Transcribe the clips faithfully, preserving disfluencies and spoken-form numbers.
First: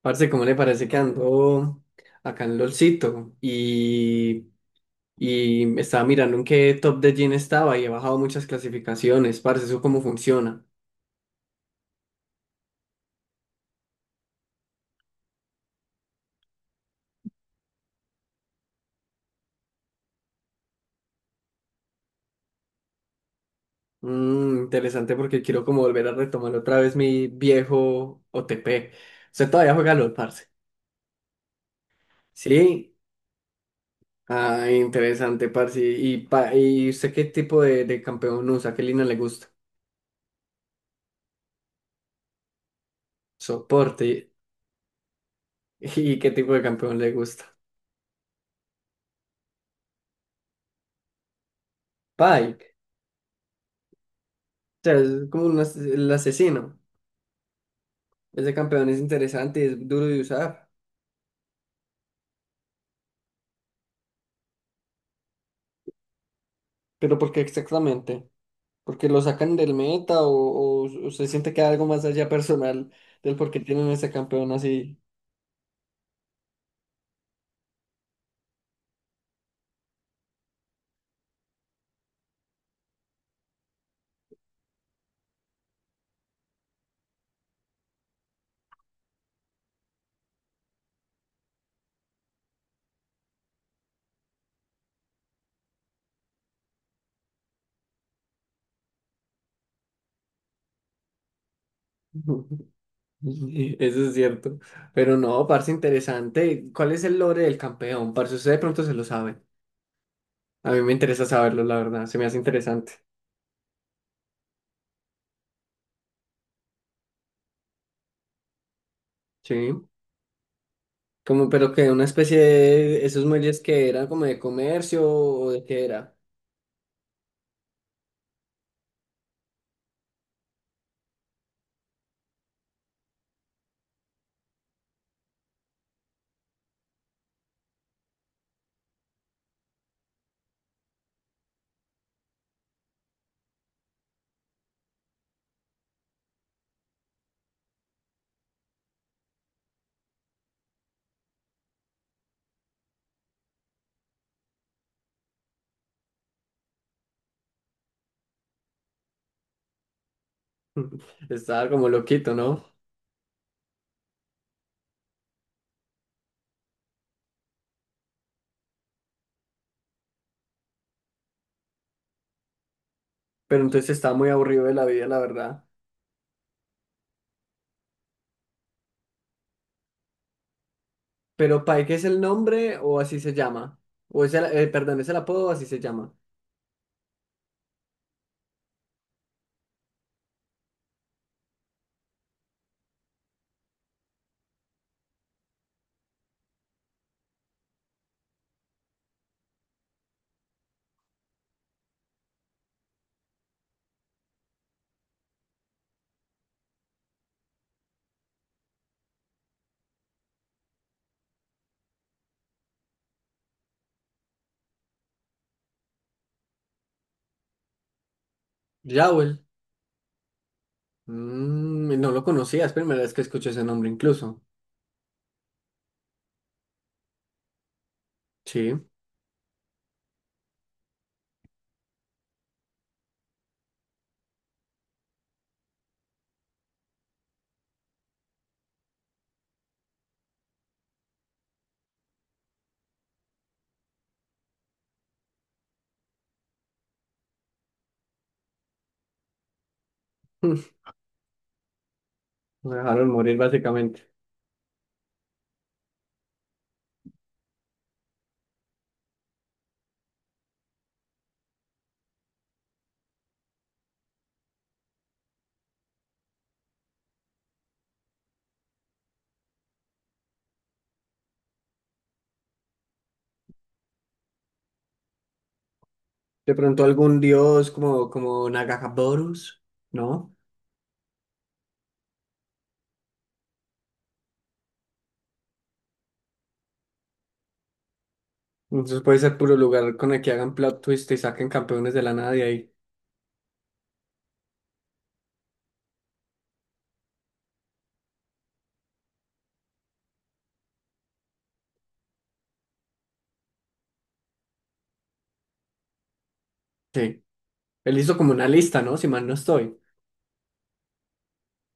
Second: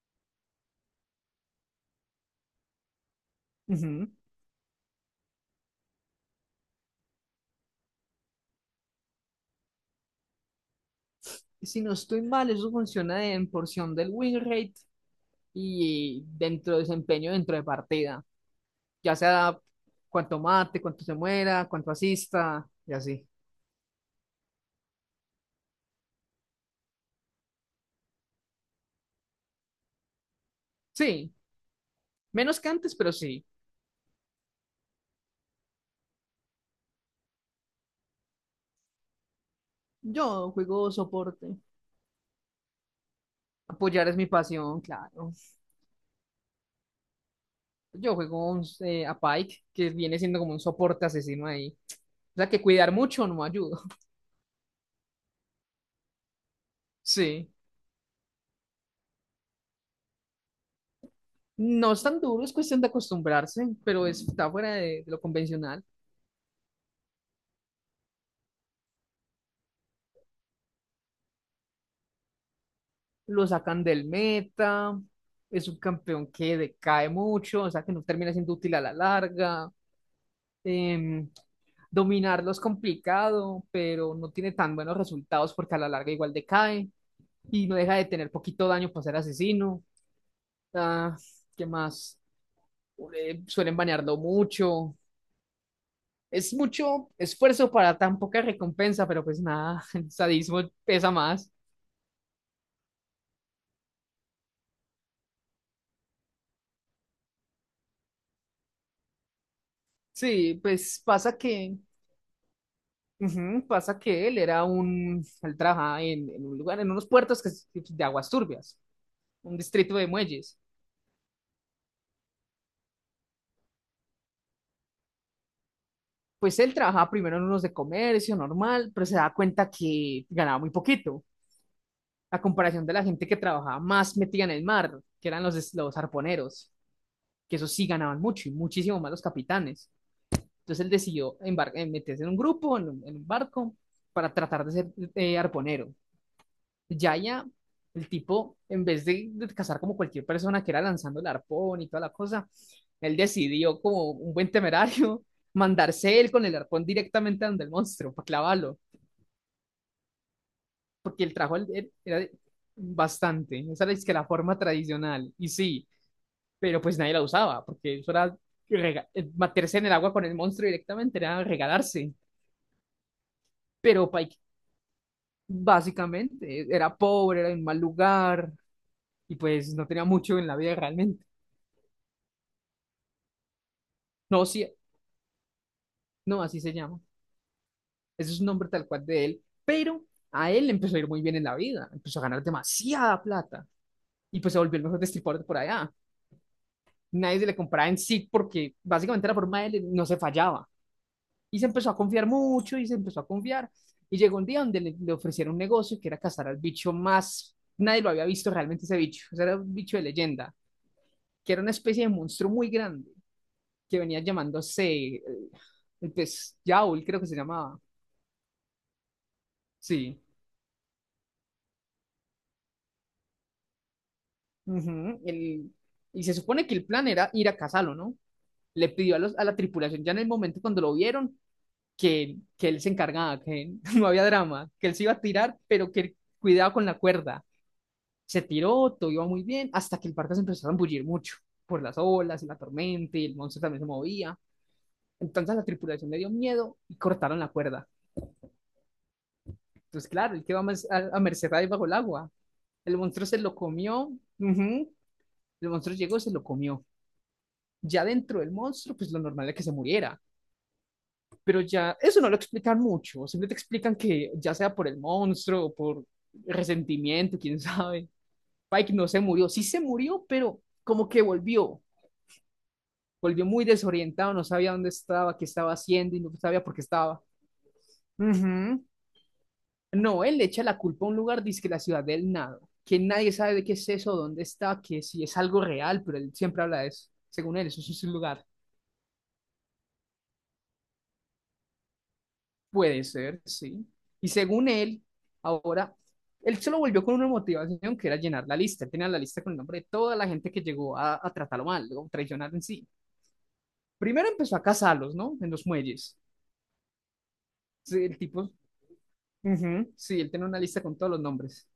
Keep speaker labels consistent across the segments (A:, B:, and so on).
A: Parce, ¿cómo le parece que ando acá en LOLcito?
B: Ujú.
A: Y, y estaba mirando en qué top de Gin estaba y he bajado muchas clasificaciones. Parce, ¿eso cómo funciona?
B: Si no estoy mal, eso funciona en porción del win rate y dentro de desempeño dentro de partida. Ya sea cuánto mate, cuánto se muera, cuánto asista y así.
A: Mm, interesante porque quiero como volver a retomar otra vez mi viejo O T P. ¿Usted todavía juega LOL, parce?
B: Sí, menos que
A: Sí.
B: antes, pero sí.
A: Ah, interesante, parce. ¿Y, pa- y usted qué tipo de, de campeón usa? ¿Qué línea le gusta?
B: Yo juego soporte. Apoyar
A: Soporte.
B: es mi pasión, claro.
A: ¿Y qué tipo de campeón le gusta?
B: Yo juego un, eh, a Pike, que viene siendo como un soporte asesino ahí. O sea que
A: Pike.
B: cuidar mucho no me ayuda.
A: O sea, es como un as- el asesino.
B: Sí.
A: Es de campeón, es interesante, es duro de usar.
B: No es tan duro, es cuestión de acostumbrarse, pero es- está fuera de de lo convencional.
A: ¿Pero por qué exactamente? ¿Porque lo sacan del meta o, o- o se siente que hay algo más allá personal del
B: Lo
A: por qué
B: sacan
A: tienen
B: del
A: ese campeón así?
B: meta, es un campeón que decae mucho, o sea que no termina siendo útil a la larga. Em, dominarlo es complicado, pero no tiene tan buenos resultados porque a la larga igual decae y no deja de tener poquito daño para ser asesino. Ah, ¿qué más? Eh, suelen banearlo mucho. Es mucho esfuerzo para tan poca recompensa, pero pues nada, el sadismo pesa más.
A: Eso es cierto. Pero no, parce, interesante. ¿Cuál es el lore del campeón? Parce, usted de pronto se lo sabe.
B: Sí.
A: A mí me
B: pues
A: interesa
B: pasa
A: saberlo, la
B: que
A: verdad. Se me hace interesante.
B: Ujú. Pasa que él era un, él trabajaba en, en un lugar, en unos puertos que, es de aguas turbias, un
A: Sí.
B: distrito de muelles.
A: Como, pero que una especie de esos muelles que eran como de comercio o de qué era.
B: Pues él trabajaba primero en unos de comercio normal, pero se da cuenta que ganaba muy poquito, a comparación de la gente que trabajaba más metida en el mar, que eran los, des- los arponeros, que esos sí ganaban mucho y muchísimo más los capitanes. Entonces él decidió embar- eh, meterse en un grupo, en un, en un barco, para tratar de ser eh, arponero. Yaya, el tipo, en vez de, de cazar como cualquier persona que era lanzando el arpón y toda la cosa, él decidió, como un buen temerario, mandarse él con el arpón directamente a donde el monstruo, para clavarlo, porque el trabajo él-
A: Estaba como
B: él era
A: loquito, ¿no?
B: bastante, esa era es que la forma tradicional, y sí, pero pues nadie la usaba, porque eso era rega- eh, meterse en el agua con el monstruo directamente, era regalarse,
A: Pero entonces
B: pero
A: está muy
B: Pike
A: aburrido de la vida, la verdad.
B: básicamente era pobre, era en mal lugar, y pues no tenía mucho en la vida realmente.
A: Pero Pike es el nombre o así se llama. O es el,
B: No,
A: eh,
B: sí.
A: perdón, es el apodo o así se llama.
B: No, así se llama. Ese es un nombre tal cual de él, pero a él le empezó a ir muy bien en la vida, empezó a ganar demasiada plata y pues se volvió el mejor destripador de por allá. Nadie se le compraba en sí porque básicamente la forma de él no se fallaba y se empezó a confiar mucho y se empezó a confiar y llegó un día donde le, le ofrecieron un negocio que era cazar al bicho más, nadie lo había visto realmente ese bicho, o sea, era un bicho de leyenda, que era una especie de monstruo muy grande que venía llamándose, eh, pues Yaul creo que se llamaba,
A: Jowell.
B: sí.
A: Mm, no lo conocía, es primera vez que escucho ese nombre incluso.
B: Ujú, el- y se supone que el plan era ir a cazarlo, ¿no?
A: Sí.
B: Le pidió a, los, a la tripulación ya en el momento cuando lo vieron que, que él se encargaba, que no había drama, que él se iba a tirar, pero que cuidado con la cuerda. Se tiró, todo iba muy bien, hasta que el barco se empezó a embullir mucho por las olas y la tormenta y el monstruo también se movía. Entonces a la tripulación le dio miedo y cortaron la cuerda. Entonces, claro, él
A: Me
B: quedó más a, a merced ahí bajo el agua. El
A: dejaron
B: monstruo
A: morir
B: se lo
A: básicamente.
B: comió, ujú. El monstruo llegó y se lo comió. Ya dentro del monstruo, pues lo normal era que se muriera. Pero ya, eso no lo explican mucho. Siempre te explican que ya sea por el monstruo o por resentimiento, quién sabe. Pike no se murió. Sí se murió, pero como que volvió. Volvió muy desorientado, no sabía dónde estaba, qué estaba haciendo y no
A: De
B: sabía por qué
A: pronto algún
B: estaba.
A: dios como, como
B: Ujú.
A: Nagaboros,
B: No,
A: ¿no?
B: él le echa la culpa a un lugar, dice que la ciudad del nada, que nadie sabe de qué es eso, dónde está, que si es algo real, pero él siempre habla de eso. Según él, eso sí es un lugar.
A: Entonces puede ser puro lugar con el que hagan plot twist y saquen campeones de la nada de ahí.
B: Puede ser, sí. Y según él, ahora, él se lo volvió con una motivación que era llenar la lista. Él tenía la lista con el nombre de toda la gente que llegó a, a tratarlo mal, o traicionarlo en sí. Primero empezó a cazarlos, ¿no? En los muelles.
A: Sí. Él
B: Sí,
A: hizo
B: el
A: como una
B: tipo,
A: lista, ¿no? Si mal no estoy.
B: ujú, sí, él tenía una lista con todos los nombres.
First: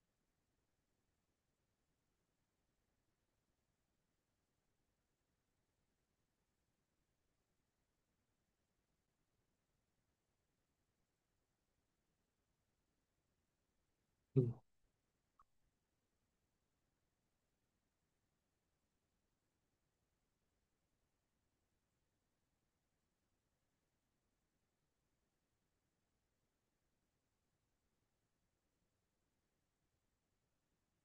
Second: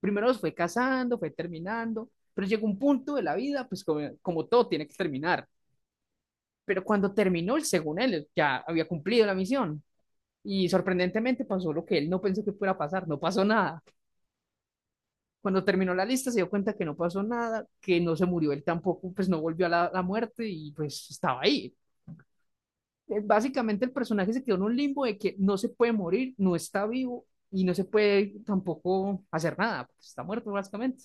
B: Primero los fue cazando, fue terminando, pero llegó un punto de la vida, pues como, como todo tiene que terminar. Pero cuando terminó, él, según él, ya había cumplido la misión. Y sorprendentemente pasó lo que él no pensó que fuera a pasar, no pasó nada. Cuando terminó la lista se dio cuenta que no pasó nada, que no se murió él tampoco, pues no volvió a la, la muerte y pues estaba ahí. Eh, Básicamente el personaje se quedó en un limbo de que no se puede morir, no está vivo y no se puede tampoco hacer nada, pues está muerto básicamente.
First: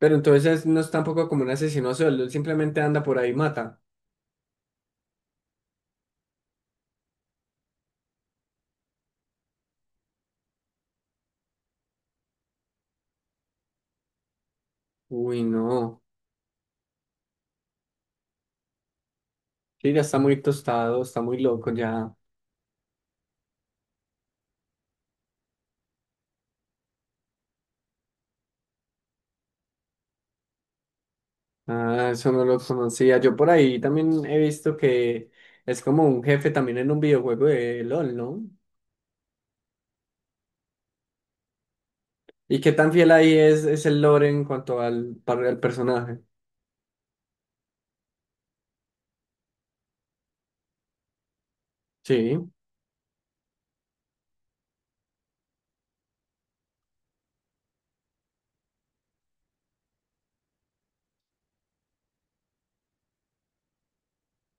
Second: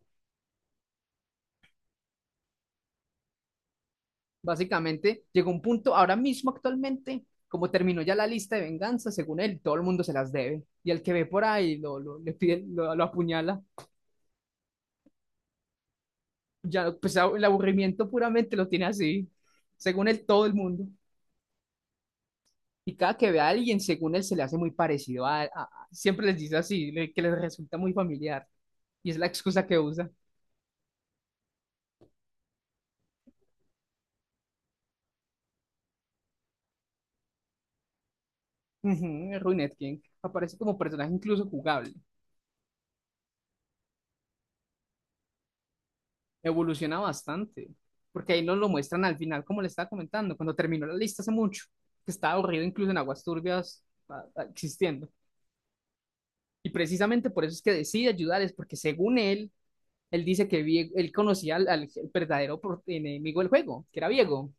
A: Pero entonces no es tampoco como un asesino sueldo, él simplemente anda por ahí y mata.
B: Básicamente llegó un punto, ahora mismo actualmente, como terminó ya la lista de venganza, según él, todo el mundo se las debe. Y el que ve por ahí lo, lo- le pide, lo, lo apuñala.
A: Uy, no.
B: Ya, pues el aburrimiento puramente lo tiene así,
A: Sí, ya
B: según
A: está
B: él,
A: muy
B: todo el mundo.
A: tostado, está muy loco ya.
B: Y cada que ve a alguien, según él, se le hace muy parecido a, a- a- siempre les dice así, le- que les resulta muy familiar. Y es la excusa que usa.
A: Ah, eso no lo conocía. Yo por ahí también he visto que es como un jefe también en un videojuego de LOL, ¿no?
B: Ujú. Ruined King aparece como personaje incluso jugable.
A: ¿Y qué tan fiel ahí es, es el lore en cuanto al, par- al personaje?
B: Evoluciona bastante. Porque ahí nos lo muestran al final, como le estaba comentando, cuando terminó la lista hace mucho, que estaba
A: Sí,
B: aburrido incluso en aguas turbias a- a- existiendo. Y precisamente por eso es que decide ayudarles, porque según él, él dice que Vie- él conocía al, al verdadero pro- enemigo del juego, que era Viego.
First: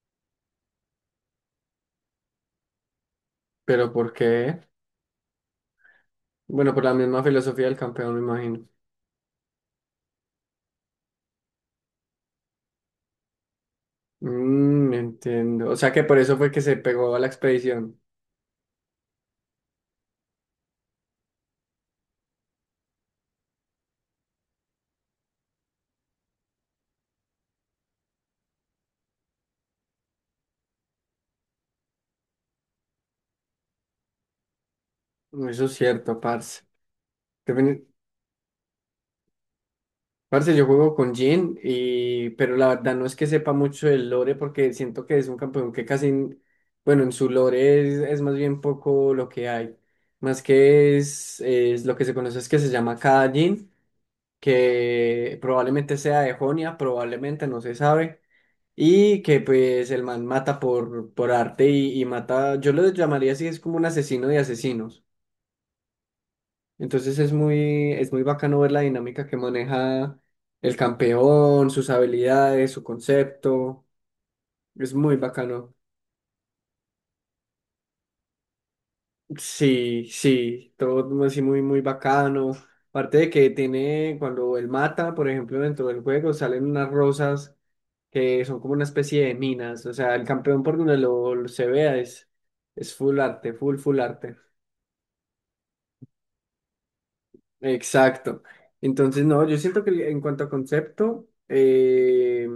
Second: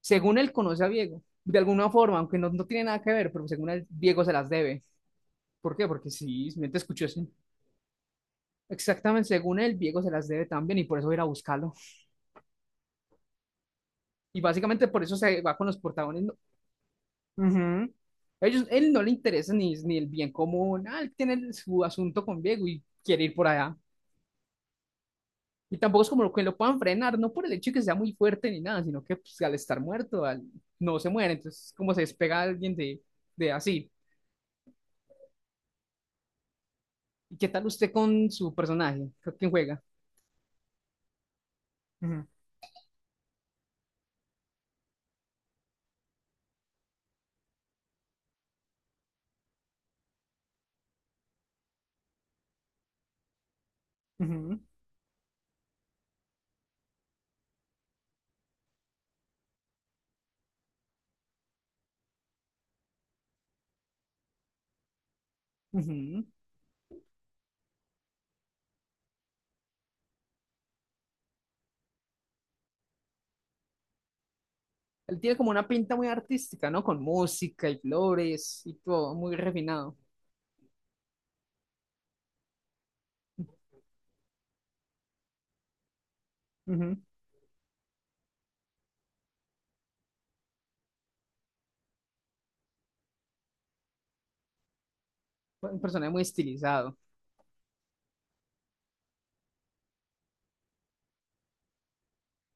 B: Según él, conoce a Diego, de alguna forma, aunque no, no tiene nada que ver, pero según él,
A: pero ¿por
B: Diego se las
A: qué?
B: debe. ¿Por qué? Porque sí, me
A: Bueno,
B: te
A: por la
B: escuchó
A: misma
B: así.
A: filosofía del campeón, me imagino.
B: Exactamente, según él, Diego se las debe también y por eso va a ir a buscarlo. Y básicamente
A: Mm,
B: por eso se va con
A: entiendo. O
B: los
A: sea que por eso
B: protagonistas.
A: fue que se pegó a la
B: Ujú.
A: expedición.
B: Ellos, él no le interesa ni, ni el bien común, ah, él tiene su asunto con Diego y quiere ir por allá. Y tampoco es como lo que lo puedan frenar, no por el hecho de que sea muy fuerte ni nada, sino que pues, al estar muerto, al- no se muere, entonces como se despega alguien de, de así.
A: Eso es cierto, parce.
B: ¿Y qué tal usted con su personaje? ¿Con quién juega?
A: Parce, yo juego con Jhin,
B: Ujú,
A: y, pero la verdad no es que sepa mucho del lore porque siento que es un campeón que casi, n- bueno, en su lore es, es más bien poco lo que hay. Más que es, es lo que se conoce es que se llama Cada Jhin,
B: ujú,
A: que probablemente sea de Jonia, probablemente no se sabe, y que pues el man mata por, por arte y, y mata, yo lo llamaría así, es como un asesino de asesinos.
B: ujú.
A: Entonces es muy, es muy bacano ver la dinámica que maneja el campeón, sus habilidades, su concepto. Es muy
B: Él tiene como una
A: bacano.
B: pinta muy artística, ¿no? Con música y flores y todo, muy refinado.
A: Sí, sí, todo así muy, muy bacano. Aparte de que tiene, cuando él mata, por ejemplo, dentro del juego salen unas
B: Ujú.
A: rosas que son como una especie de minas. O sea, el campeón por donde lo, lo se vea es, es full arte, full, full arte.
B: Un personaje muy estilizado.
A: Exacto. Entonces, no, yo siento que en cuanto a concepto, eh,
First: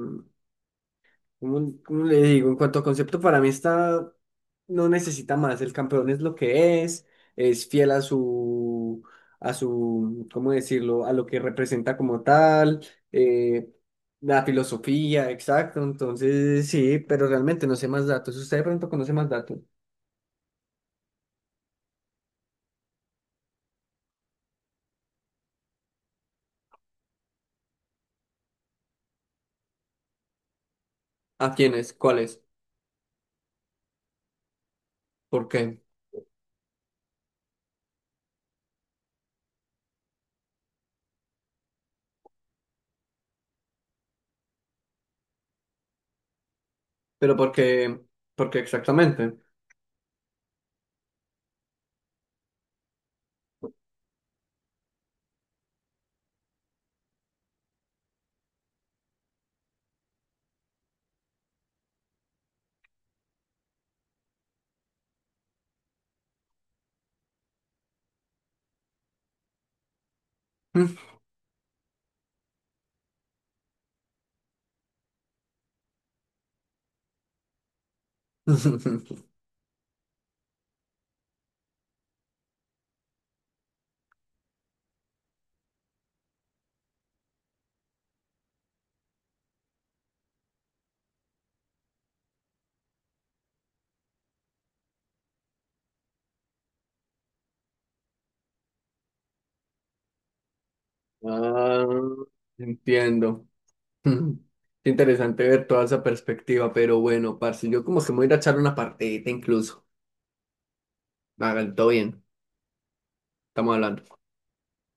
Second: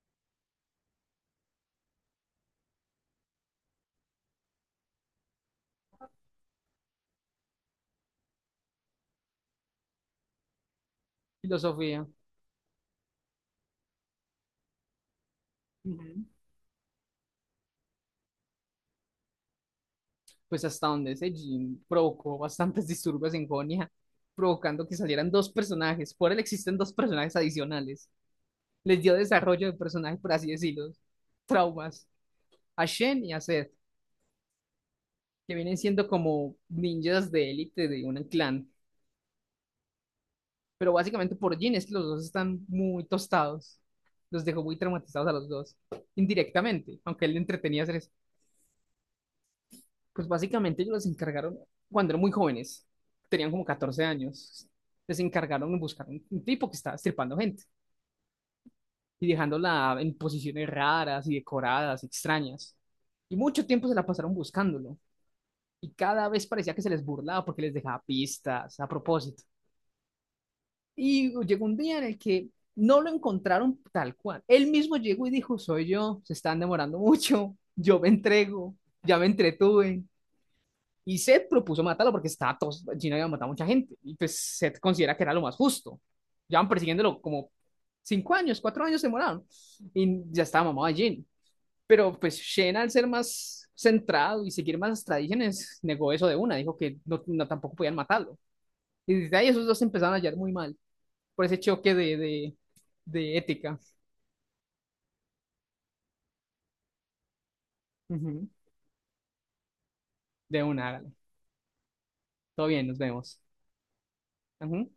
A: ¿Cómo, cómo le digo? En cuanto a concepto, para mí está, no necesita más. El campeón es lo que es, es fiel a su, a su, ¿cómo decirlo? A lo que representa
B: Filosofía,
A: como tal, eh, la filosofía, exacto.
B: ujú.
A: Entonces, sí, pero realmente no sé más datos. Si ¿usted de pronto conoce más datos?
B: Pues hasta donde ese Jin provocó bastantes disturbios en Jonia, provocando que salieran dos personajes. Por él existen dos personajes adicionales. Les dio desarrollo de personaje, por así decirlo.
A: ¿A quiénes?
B: Traumas.
A: ¿Cuáles?
B: A Shen y a Zed.
A: ¿Por
B: Que vienen
A: qué?
B: siendo como ninjas de élite de un clan. Pero básicamente por Jin es que los dos están muy tostados. Los dejó muy traumatizados a los dos, indirectamente, aunque él
A: Pero
B: le
A: por
B: entretenía hacer
A: qué,
B: eso.
A: por qué exactamente.
B: Pues básicamente ellos los encargaron cuando eran muy jóvenes, tenían como catorce años. Les encargaron de buscar un, un tipo que estaba estripando gente y dejándola en posiciones raras y decoradas, extrañas. Y mucho tiempo se la pasaron buscándolo. Y cada vez parecía que se les burlaba porque les dejaba pistas a propósito. Y llegó un día en el que no lo encontraron tal cual. Él mismo llegó y dijo: soy yo, se están demorando mucho, yo me entrego, ya me entretuve. Y Seth propuso matarlo porque estaba todo, Gino había matado a mucha gente. Y pues Seth considera que era lo más justo. Llevan persiguiéndolo como cinco años, cuatro años demoraron. Y ya estaba mamado de Gino. Pero pues Shen, al ser más centrado y seguir más las tradiciones, negó eso de una. Dijo que no, no tampoco podían matarlo. Y desde ahí esos dos empezaron a hallar muy mal por ese
A: Ah,
B: choque de, de, de
A: entiendo.
B: ética.
A: Ujú. Qué interesante ver toda esa perspectiva, pero bueno, parce, yo como que me voy a ir a
B: Ujú.
A: echar una partidita incluso.
B: De una, hágale.
A: Hágale, todo bien,
B: Todo bien, nos vemos.
A: estamos hablando.
B: Ujú.